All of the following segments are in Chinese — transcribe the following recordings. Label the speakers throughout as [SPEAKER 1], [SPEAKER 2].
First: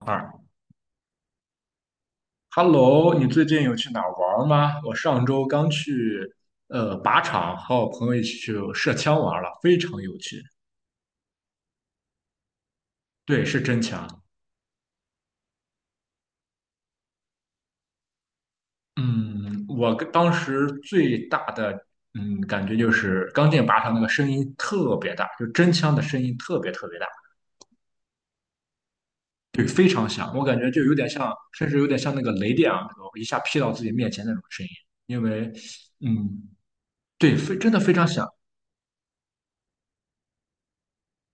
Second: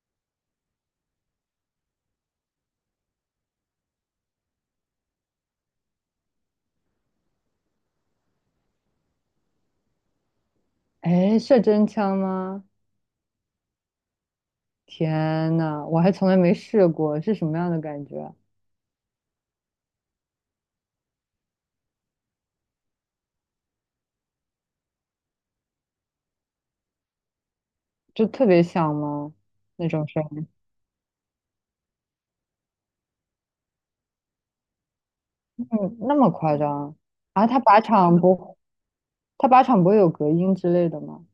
[SPEAKER 1] 二，Hello，你最近有去哪儿玩儿吗？我上周刚去靶场，和我朋友一起去射枪玩儿了，非常有趣。
[SPEAKER 2] 哎，是真枪吗？
[SPEAKER 1] 对，是真枪。
[SPEAKER 2] 天呐，我还从来没试过，是什么样的感觉？
[SPEAKER 1] 嗯，我跟当时最大的嗯感觉就是刚进靶场那个声音特别大，就真枪的声音特别特别大，
[SPEAKER 2] 就特别响吗？
[SPEAKER 1] 对，非
[SPEAKER 2] 那种
[SPEAKER 1] 常
[SPEAKER 2] 声
[SPEAKER 1] 响。我
[SPEAKER 2] 音？
[SPEAKER 1] 感觉就有点像，甚至有点像那个雷电啊，那种一下劈到自己面前那种声音。因为
[SPEAKER 2] 嗯，那么
[SPEAKER 1] 嗯，
[SPEAKER 2] 夸张？
[SPEAKER 1] 对，
[SPEAKER 2] 啊，
[SPEAKER 1] 非真的非常响。
[SPEAKER 2] 他靶场不会有隔音之类的吗？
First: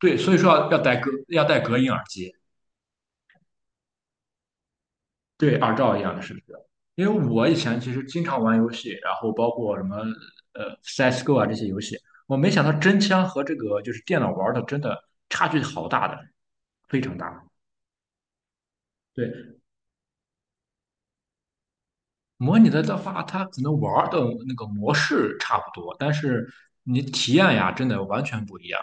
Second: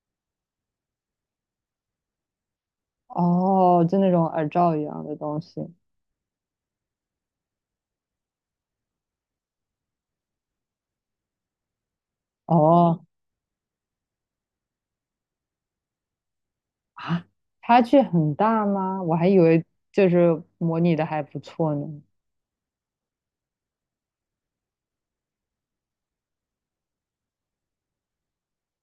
[SPEAKER 1] 对，所以说要戴隔音耳机。
[SPEAKER 2] 哦，就那种耳罩一样的东
[SPEAKER 1] 对二
[SPEAKER 2] 西。
[SPEAKER 1] 赵一样的是不是？因为我以前其实经常玩游戏，然后包括什么CS:GO 啊这些游戏，我没想到真
[SPEAKER 2] 哦，
[SPEAKER 1] 枪和这个就是电脑玩的真的差距好大的，非常
[SPEAKER 2] 啊，
[SPEAKER 1] 大。
[SPEAKER 2] 差距很大吗？我还以
[SPEAKER 1] 对，
[SPEAKER 2] 为就是模拟的还不错呢。
[SPEAKER 1] 模拟的的话，它可能玩的那个模式差不多，但是你体验呀，真的完全不一样。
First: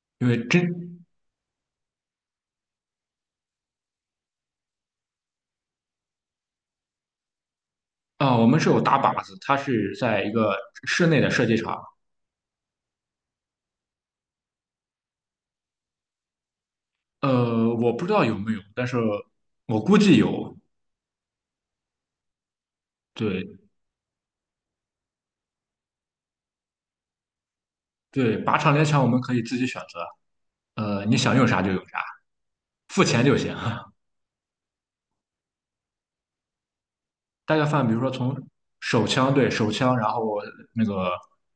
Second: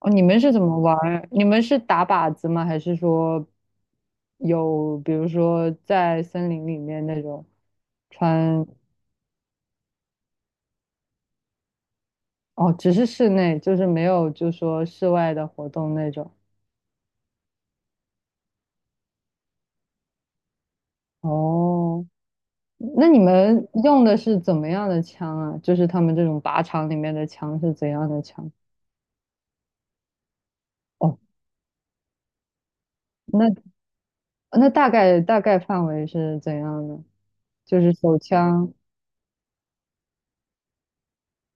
[SPEAKER 2] 哦，你
[SPEAKER 1] 因为
[SPEAKER 2] 们是怎么玩
[SPEAKER 1] 真
[SPEAKER 2] 儿？你们是打靶子吗？还是说有，比如说在森林里面那种？
[SPEAKER 1] 啊、我们
[SPEAKER 2] 穿，
[SPEAKER 1] 是有打靶子，它是在一个室内的射击场，
[SPEAKER 2] 哦，只是室内，就是没有就说室外的活动那种。
[SPEAKER 1] 我不知道有没有，但是我估计有。
[SPEAKER 2] 哦，那你
[SPEAKER 1] 对，
[SPEAKER 2] 们用的是怎么样的枪啊？就是他们这种靶场里面的枪是怎样的
[SPEAKER 1] 对，
[SPEAKER 2] 枪？
[SPEAKER 1] 靶场猎枪我们可以自己选择，你
[SPEAKER 2] 哦，
[SPEAKER 1] 想用啥就用啥，付钱就
[SPEAKER 2] 那
[SPEAKER 1] 行。
[SPEAKER 2] 那大概范围是怎样的？
[SPEAKER 1] 大家
[SPEAKER 2] 就
[SPEAKER 1] 看，
[SPEAKER 2] 是
[SPEAKER 1] 比如说
[SPEAKER 2] 手
[SPEAKER 1] 从
[SPEAKER 2] 枪。
[SPEAKER 1] 手枪，对手枪，然后那个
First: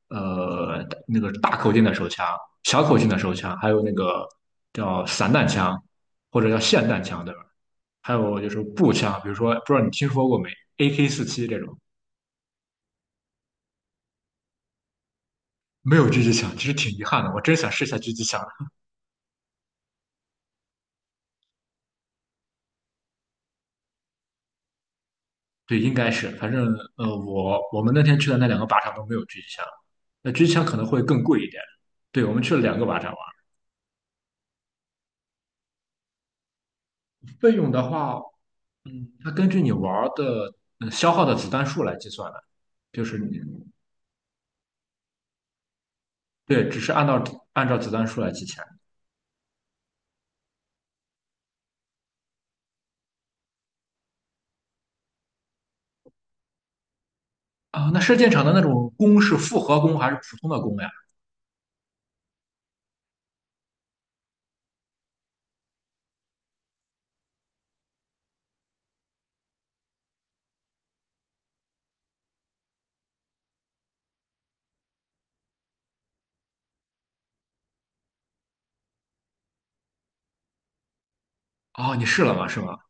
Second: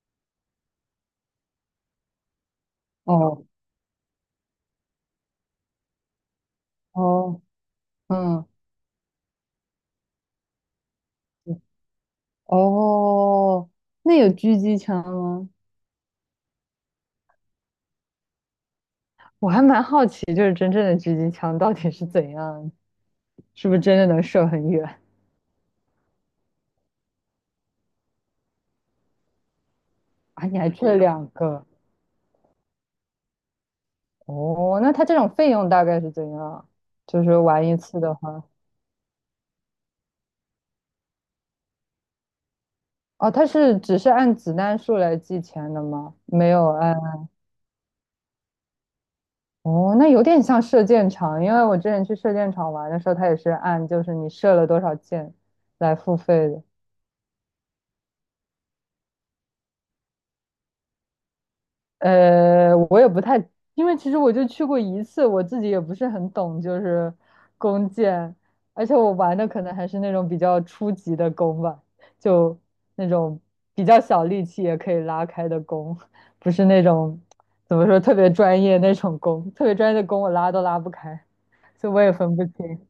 [SPEAKER 1] 那个大口径的手枪、小口径的手
[SPEAKER 2] 哦
[SPEAKER 1] 枪，还有那个叫散弹枪或者叫霰弹枪，对吧？
[SPEAKER 2] 哦，
[SPEAKER 1] 还有
[SPEAKER 2] 嗯，
[SPEAKER 1] 就是步枪，比如说不知道你听说过没，AK47这种，
[SPEAKER 2] 哦，那有狙击枪吗？
[SPEAKER 1] 没有狙击枪，其实挺遗憾的，我真想试一下狙击枪。
[SPEAKER 2] 我还蛮好奇，就是真正的狙击枪到底是怎样，是不是真的能射很远？
[SPEAKER 1] 对，应该是，反正我们那天去的那两个靶场都没有狙击枪，那狙
[SPEAKER 2] 啊，
[SPEAKER 1] 击
[SPEAKER 2] 你
[SPEAKER 1] 枪
[SPEAKER 2] 还
[SPEAKER 1] 可能
[SPEAKER 2] 这
[SPEAKER 1] 会更
[SPEAKER 2] 两
[SPEAKER 1] 贵一点。
[SPEAKER 2] 个？
[SPEAKER 1] 对，我们去了两个靶场玩，
[SPEAKER 2] 哦，那它这种费用大概是怎样？就是
[SPEAKER 1] 费
[SPEAKER 2] 玩
[SPEAKER 1] 用
[SPEAKER 2] 一
[SPEAKER 1] 的
[SPEAKER 2] 次的
[SPEAKER 1] 话，
[SPEAKER 2] 话，
[SPEAKER 1] 它根据你玩儿的消耗的子弹数来计算的，就是
[SPEAKER 2] 哦，
[SPEAKER 1] 你
[SPEAKER 2] 它是只是按子弹数来计钱的吗？没
[SPEAKER 1] 对，
[SPEAKER 2] 有
[SPEAKER 1] 只是
[SPEAKER 2] 按，
[SPEAKER 1] 按照子弹数来计钱。
[SPEAKER 2] 哦，那有点像射箭场，因为我之前去射箭场玩的时候，它也是按就是你射了多少箭来付费的。
[SPEAKER 1] 啊。那射箭场的那种弓是复合弓还是普通的弓呀？
[SPEAKER 2] 我也不太，因为其实我就去过一次，我自己也不是很懂，就是弓箭，而且我玩的可能还是那种比较初级的弓吧，就那种比较小力气也可以拉开的弓，不是那种怎么说特别专业那种弓，特别专业的弓我拉都拉不开，所以
[SPEAKER 1] 哦，
[SPEAKER 2] 我
[SPEAKER 1] 你
[SPEAKER 2] 也
[SPEAKER 1] 试了
[SPEAKER 2] 分不
[SPEAKER 1] 吗？是吗？
[SPEAKER 2] 清。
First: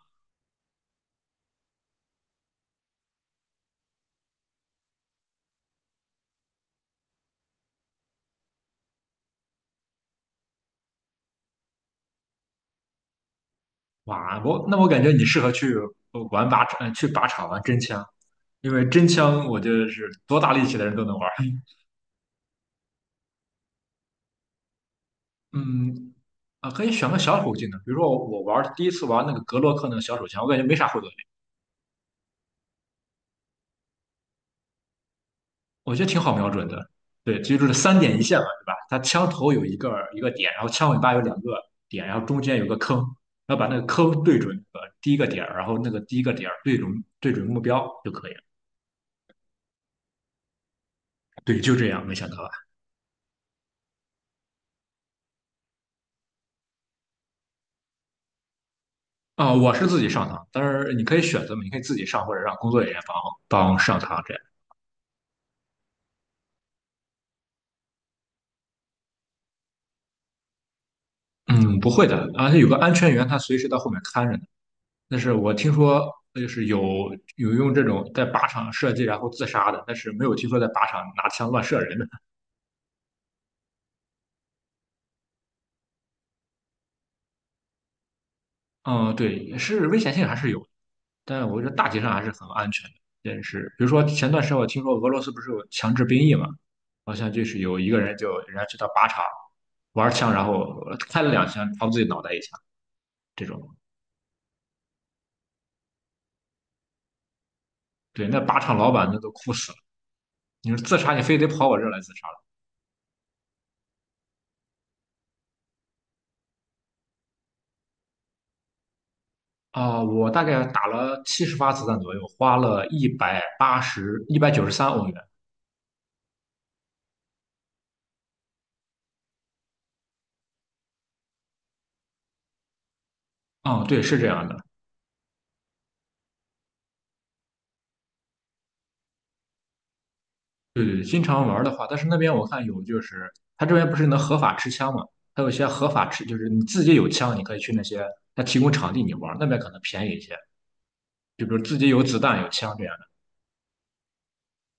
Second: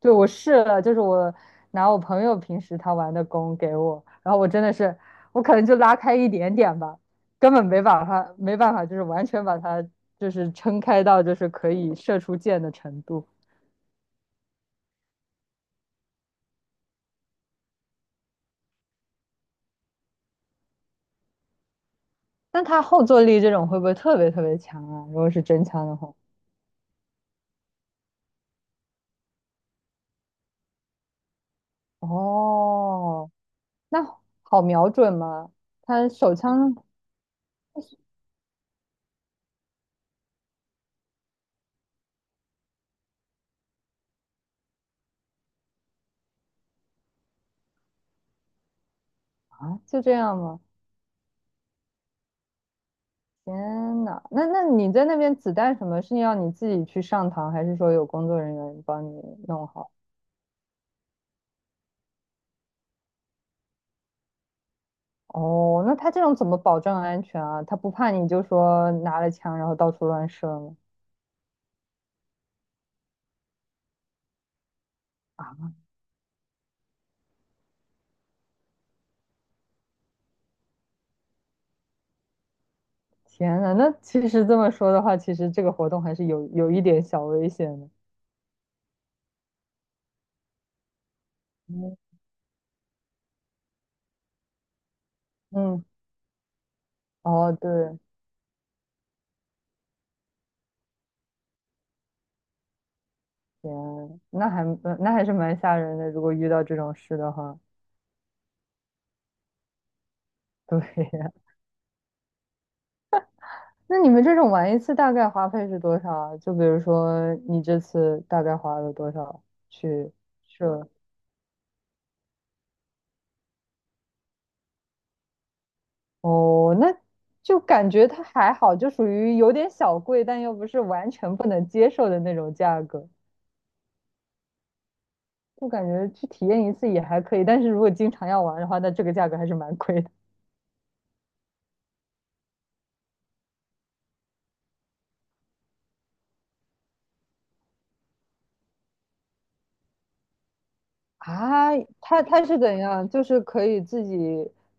[SPEAKER 2] 对，我试了，就是我拿我朋友平时他玩的弓给我，然后我真的是，我可能就拉开一点点吧，根本没把它没办法，就是完全把它就是撑开到就是可以射出箭的程度。
[SPEAKER 1] 哇，我感觉你适合去玩靶场，去靶场玩真枪，因为真枪我觉得是多大力气的人都能玩儿。
[SPEAKER 2] 那它后坐力这种会不会特别强啊？如果是真枪的话，
[SPEAKER 1] 嗯，啊，可以选个小口径的，比如说我第一次玩那个格洛克那个小手枪，我感觉没啥后坐力，
[SPEAKER 2] 哦，那好瞄准吗？
[SPEAKER 1] 我觉得
[SPEAKER 2] 它
[SPEAKER 1] 挺好
[SPEAKER 2] 手
[SPEAKER 1] 瞄准
[SPEAKER 2] 枪
[SPEAKER 1] 的。对，其实就是三点一线嘛，对吧？它枪头有一个点，然后枪尾巴有两个点，然后中间有个坑，然后把那个坑对准第一个点儿然后那个第一个点儿对准目标就可以了。
[SPEAKER 2] 啊，就这样吗？
[SPEAKER 1] 对，就这样，没想到吧？
[SPEAKER 2] 天呐，那那你在那边子弹什么是要你自己去上膛，还是说有工作人员帮你
[SPEAKER 1] 啊、
[SPEAKER 2] 弄
[SPEAKER 1] 我是
[SPEAKER 2] 好？
[SPEAKER 1] 自己上膛，但是你可以选择嘛，你可以自己上或者让工作人员帮帮上膛这样。
[SPEAKER 2] 哦，那他这种怎么保证安全啊？他不怕你就说拿了枪然后到处乱射吗？
[SPEAKER 1] 嗯，不会的，而且有个安全员，他随时到后面看着呢。那是我
[SPEAKER 2] 啊，
[SPEAKER 1] 听说就是有用这种在靶场射击然后自杀的，但是没有听说在靶场拿枪乱射人的。
[SPEAKER 2] 天呐，那其实这么说的话，其实这个活动还是有一点小危险的。
[SPEAKER 1] 嗯，对，是危险性还是有的，但我觉得大
[SPEAKER 2] 嗯
[SPEAKER 1] 体上还是很安全的。但是比如说前段时间我听说俄罗斯不是有
[SPEAKER 2] 嗯，
[SPEAKER 1] 强制兵役嘛，好像就
[SPEAKER 2] 哦
[SPEAKER 1] 是
[SPEAKER 2] 对，
[SPEAKER 1] 有一个人就人家去到靶场玩枪，然后开了两枪，朝自己脑袋一枪这种。
[SPEAKER 2] 天，那还那还是蛮吓人的。如果遇到这种事的话，
[SPEAKER 1] 对，那靶场老板那都哭死了。你说
[SPEAKER 2] 对
[SPEAKER 1] 自杀，你
[SPEAKER 2] 呀
[SPEAKER 1] 非得跑我这儿来自杀？
[SPEAKER 2] 那你们这种玩一次大概花费是多少啊？就比如说你这次大概花了多少
[SPEAKER 1] 啊、
[SPEAKER 2] 去
[SPEAKER 1] 我大概打
[SPEAKER 2] 射？
[SPEAKER 1] 了70发子弹左右，花了180、193欧元。
[SPEAKER 2] 哦，那就感觉它还好，就属于有点小贵，但又不是完全不能接受的那种价格。
[SPEAKER 1] 啊、对，是这样的。
[SPEAKER 2] 就感觉去体验一次也还可以，但是如果经常要玩的话，那这个价格还是蛮贵的
[SPEAKER 1] 对对，经常玩的话，但是那边我看有，就是他这边不是能合法持枪嘛？他有些合法持，就是你自己有枪，你可以去那些他提供场地你玩，那边可能便宜一些。就比如
[SPEAKER 2] 啊。
[SPEAKER 1] 自己有子
[SPEAKER 2] 它
[SPEAKER 1] 弹、
[SPEAKER 2] 它
[SPEAKER 1] 有
[SPEAKER 2] 是
[SPEAKER 1] 枪
[SPEAKER 2] 怎
[SPEAKER 1] 这样的。
[SPEAKER 2] 样？就是可以自己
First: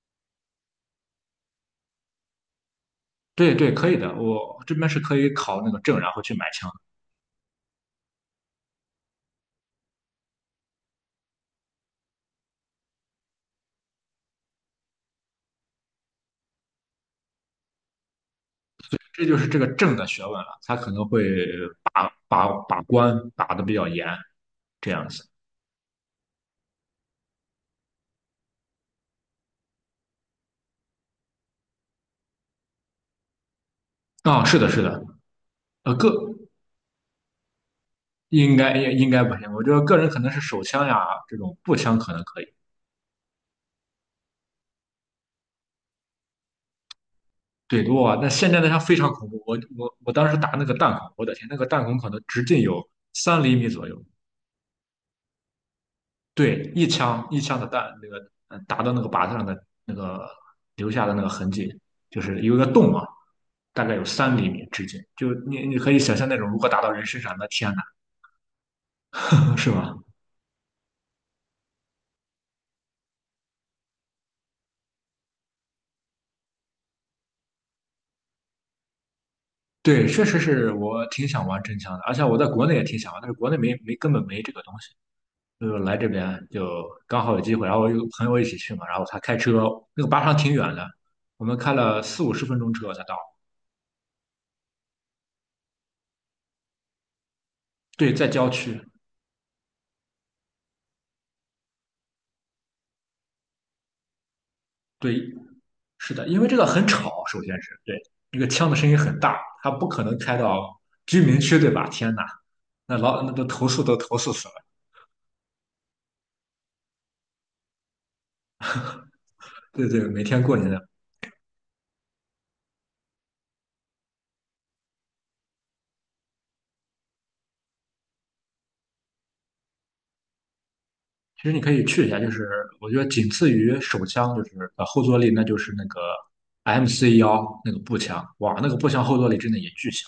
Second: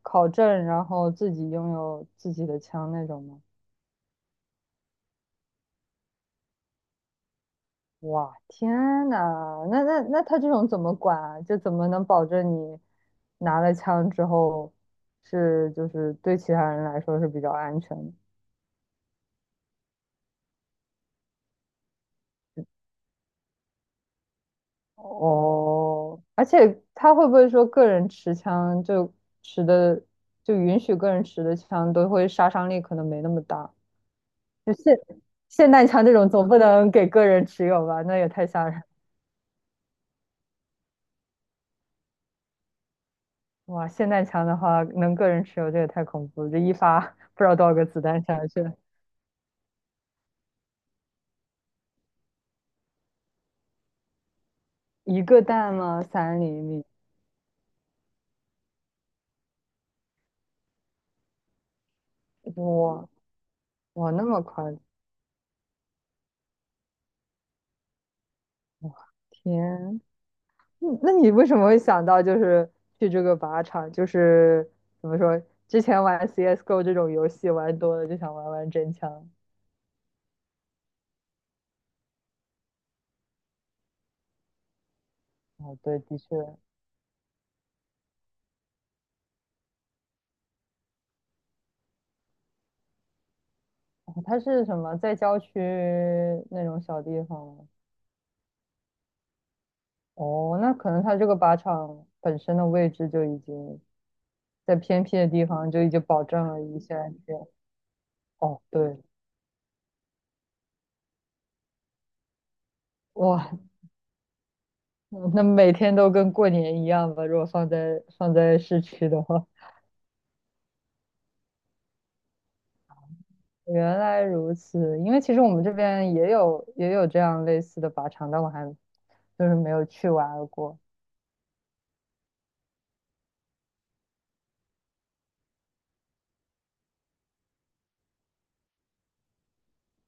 [SPEAKER 2] 考证，然后自己拥有自己的枪那种吗？
[SPEAKER 1] 对对，可以的。我这边是可以考那个证，然后去买枪。
[SPEAKER 2] 哇，天呐，那他这种怎么管啊？就怎么能保证你拿了枪之后是就是对其他人来说是比较安全的？
[SPEAKER 1] 这就是这个证的学问了，他可能会把把关打的比较严，这样子。
[SPEAKER 2] 哦，而且他会不会说个人持枪就持的就允许个人持的枪都会杀伤力可能没那么大？
[SPEAKER 1] 啊、是的，是的。
[SPEAKER 2] 霰弹
[SPEAKER 1] 呃，
[SPEAKER 2] 枪
[SPEAKER 1] 个
[SPEAKER 2] 这种总不能给个人持有吧？那也太
[SPEAKER 1] 应
[SPEAKER 2] 吓人
[SPEAKER 1] 该
[SPEAKER 2] 了
[SPEAKER 1] 应应该不行，我觉得个人可能是手枪呀，这种步枪可能可以。
[SPEAKER 2] 哇，霰弹枪的话能个人持有，这也太恐怖了！这一发不知道多少个
[SPEAKER 1] 对，
[SPEAKER 2] 子
[SPEAKER 1] 哇，
[SPEAKER 2] 弹
[SPEAKER 1] 那
[SPEAKER 2] 下
[SPEAKER 1] 现在
[SPEAKER 2] 去
[SPEAKER 1] 那
[SPEAKER 2] 了
[SPEAKER 1] 枪非常恐怖，我当时打那个弹孔，我的天，那个弹孔可能直径有三厘米左右。
[SPEAKER 2] 一个弹吗？三厘
[SPEAKER 1] 对，
[SPEAKER 2] 米？
[SPEAKER 1] 一枪一枪的弹，那个打到那个靶子上的那个留下的那个痕迹，就是有一个洞啊，
[SPEAKER 2] 哇
[SPEAKER 1] 大概有
[SPEAKER 2] 哇，那
[SPEAKER 1] 三
[SPEAKER 2] 么
[SPEAKER 1] 厘米
[SPEAKER 2] 宽，
[SPEAKER 1] 直径，就你可以想象那种如果打到人身上，那天呐，是吧？
[SPEAKER 2] 天，嗯那你为什么会想到就是去这个靶场？就是怎么说，之前玩 CS:GO 这种游戏玩多了，就想玩玩真枪。
[SPEAKER 1] 对，确实是我挺想玩真枪的，而且我在国内也挺想玩，但是国内没根本没这个东西。
[SPEAKER 2] 哦，
[SPEAKER 1] 就来
[SPEAKER 2] 对，
[SPEAKER 1] 这
[SPEAKER 2] 的确，
[SPEAKER 1] 边就刚好有机会，然后我有个朋友一起去嘛，然后他开车，那个巴场挺远的，我们开了四五十分钟车才到。
[SPEAKER 2] 哦它是什么在郊区那种小地方吗
[SPEAKER 1] 对，在郊区。
[SPEAKER 2] 哦，那可能它这个靶场本身的位置就已经在偏僻
[SPEAKER 1] 对，
[SPEAKER 2] 的地方，就已经
[SPEAKER 1] 是
[SPEAKER 2] 保
[SPEAKER 1] 的，因
[SPEAKER 2] 证
[SPEAKER 1] 为这
[SPEAKER 2] 了
[SPEAKER 1] 个
[SPEAKER 2] 一
[SPEAKER 1] 很
[SPEAKER 2] 些
[SPEAKER 1] 吵，
[SPEAKER 2] 安
[SPEAKER 1] 首
[SPEAKER 2] 全。
[SPEAKER 1] 先是对那个
[SPEAKER 2] 哦，
[SPEAKER 1] 枪的声音
[SPEAKER 2] 对，
[SPEAKER 1] 很大，他不可能开到居民区，对吧？天呐，那都
[SPEAKER 2] 哇，
[SPEAKER 1] 投诉死了。
[SPEAKER 2] 那每天都跟过年一样吧？如果放在市区的话，
[SPEAKER 1] 对对，每天过年的，
[SPEAKER 2] 原来如此，因为其实我们这边也有这样类似的靶场，但我还就是没有去玩过。
[SPEAKER 1] 其实你可以去一下，就是我觉得仅次于手枪，就是后坐力，那就是那个 MC1那个步枪，哇，那个步枪后坐力真的也巨小。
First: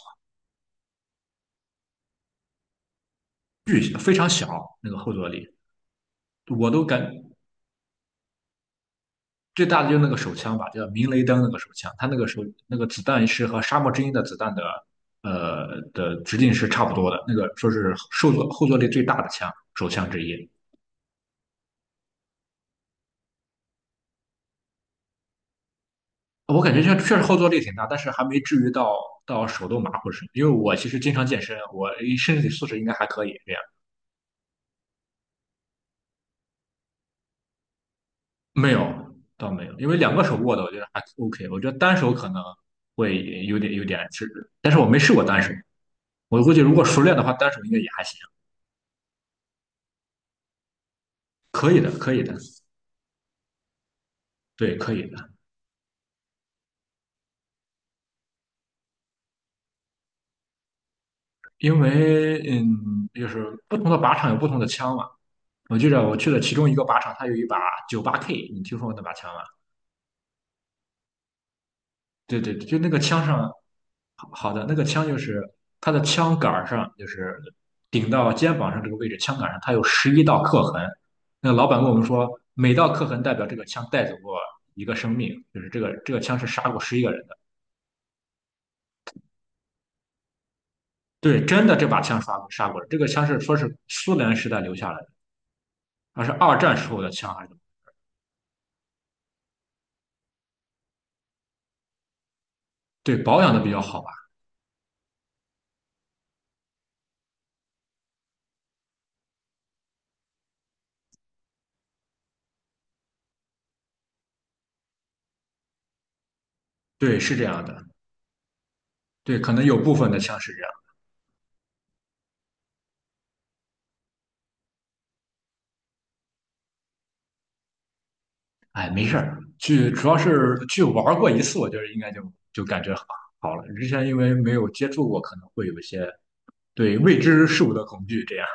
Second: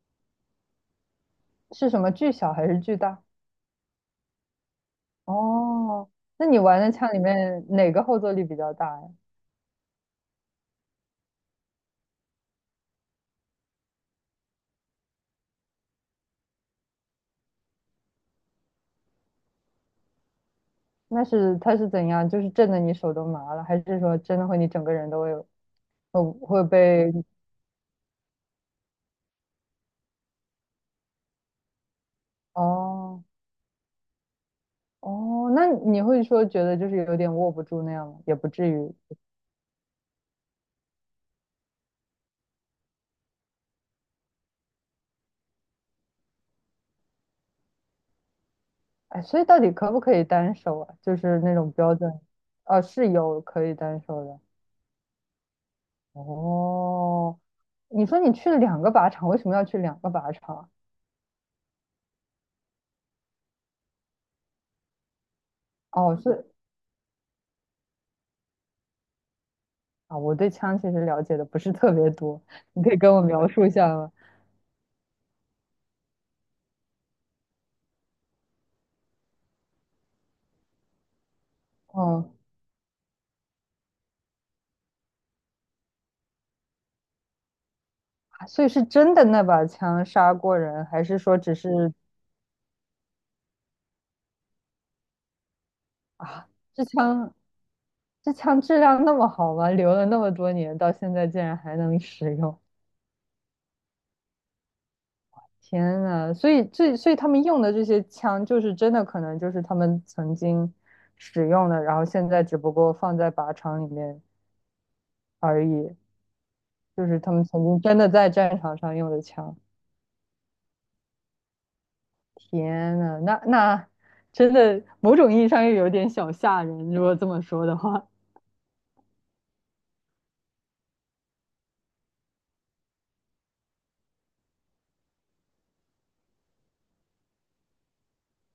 [SPEAKER 2] 是什么巨小还是巨大？
[SPEAKER 1] 非常小那个后坐力，
[SPEAKER 2] 哦，那你
[SPEAKER 1] 我
[SPEAKER 2] 玩
[SPEAKER 1] 都
[SPEAKER 2] 的
[SPEAKER 1] 感
[SPEAKER 2] 枪里面哪个后坐力比较大呀？
[SPEAKER 1] 最大的就是那个手枪吧，叫明雷灯那个手枪，它那个手那个子弹是和沙漠之鹰的子弹的直径是差不多的，那个说是后坐力最大的手枪之一。
[SPEAKER 2] 那是它是怎样？就是震得你手都麻了，还是说真的会你整个人都会有会
[SPEAKER 1] 我
[SPEAKER 2] 会
[SPEAKER 1] 感觉像确
[SPEAKER 2] 被
[SPEAKER 1] 实后坐力挺大，但是还没至于到手都麻或者是，因为我其实经常健身，我身体 素质应该还
[SPEAKER 2] 哦
[SPEAKER 1] 可以这样。
[SPEAKER 2] 哦，那你会说觉得就是有点握不住那样吗？也不至
[SPEAKER 1] 没
[SPEAKER 2] 于。
[SPEAKER 1] 有，倒没有，因为两个手握的我觉得还 OK，我觉得单手可能会有点是，但是我没试过单手。我估计如果熟练的话，单手应该也还行，
[SPEAKER 2] 哎，所以到底可不可以单手啊？就是那
[SPEAKER 1] 可
[SPEAKER 2] 种
[SPEAKER 1] 以的，
[SPEAKER 2] 标准，
[SPEAKER 1] 可以的，
[SPEAKER 2] 哦，是有可以单手的。
[SPEAKER 1] 对，可以的。
[SPEAKER 2] 哦，你说你去了两个靶场，为什么要去两个靶场？
[SPEAKER 1] 因为就是不同的靶场有不同的枪嘛。我记得我
[SPEAKER 2] 哦，
[SPEAKER 1] 去了
[SPEAKER 2] 是
[SPEAKER 1] 其中一个靶场，它有一把98K，你听说过那把枪吗？
[SPEAKER 2] 啊，我对枪其实了解的不是特别
[SPEAKER 1] 对
[SPEAKER 2] 多，
[SPEAKER 1] 对，对就
[SPEAKER 2] 你
[SPEAKER 1] 那
[SPEAKER 2] 可以
[SPEAKER 1] 个
[SPEAKER 2] 跟我
[SPEAKER 1] 枪
[SPEAKER 2] 描
[SPEAKER 1] 上，
[SPEAKER 2] 述一下吗？
[SPEAKER 1] 好好的那个枪就是它的枪杆儿上，就是顶到肩膀上这个位置，枪杆上它有11道刻痕。那老板跟我们说，
[SPEAKER 2] 哦，
[SPEAKER 1] 每道刻痕代表这个枪带走过一个生命，就是这个枪是杀过11个人的。
[SPEAKER 2] 啊所以是真的那把枪杀过人，还是说
[SPEAKER 1] 对，
[SPEAKER 2] 只
[SPEAKER 1] 真的这
[SPEAKER 2] 是
[SPEAKER 1] 把枪刷过杀过了。这个枪是说是苏联时代留下来的，还是
[SPEAKER 2] 啊，
[SPEAKER 1] 二战
[SPEAKER 2] 这
[SPEAKER 1] 时候的枪
[SPEAKER 2] 枪
[SPEAKER 1] 还是？
[SPEAKER 2] 这枪质量那么好吗？留了那么多年，到现在竟然还能使用，
[SPEAKER 1] 对，保养的比较好吧？
[SPEAKER 2] 天呐，所以这所以他们用的这些枪，就是真的可能就是他们曾经使用的，然后现在只不过放在靶场里面而已。就
[SPEAKER 1] 对，
[SPEAKER 2] 是他
[SPEAKER 1] 是这
[SPEAKER 2] 们
[SPEAKER 1] 样
[SPEAKER 2] 曾经
[SPEAKER 1] 的。
[SPEAKER 2] 真的在战场上用的
[SPEAKER 1] 对，可
[SPEAKER 2] 枪。
[SPEAKER 1] 能有部分的枪是这样。
[SPEAKER 2] 天呐，那那真的某种意义上又有点小吓人，如果这么说的话。
[SPEAKER 1] 哎，没事儿，去主要是去玩过一次，我觉得应该就感觉好好了。之前因为没有接触过，可能会有一些对未知事物的恐惧。这样，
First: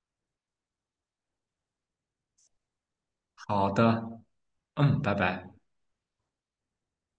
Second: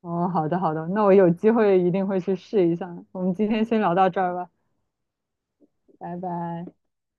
[SPEAKER 2] 哦，好的好的，那我有机会一定会去试一下。我们今天
[SPEAKER 1] 好
[SPEAKER 2] 先聊
[SPEAKER 1] 的，
[SPEAKER 2] 到这儿吧，
[SPEAKER 1] 嗯，拜拜。
[SPEAKER 2] 拜拜。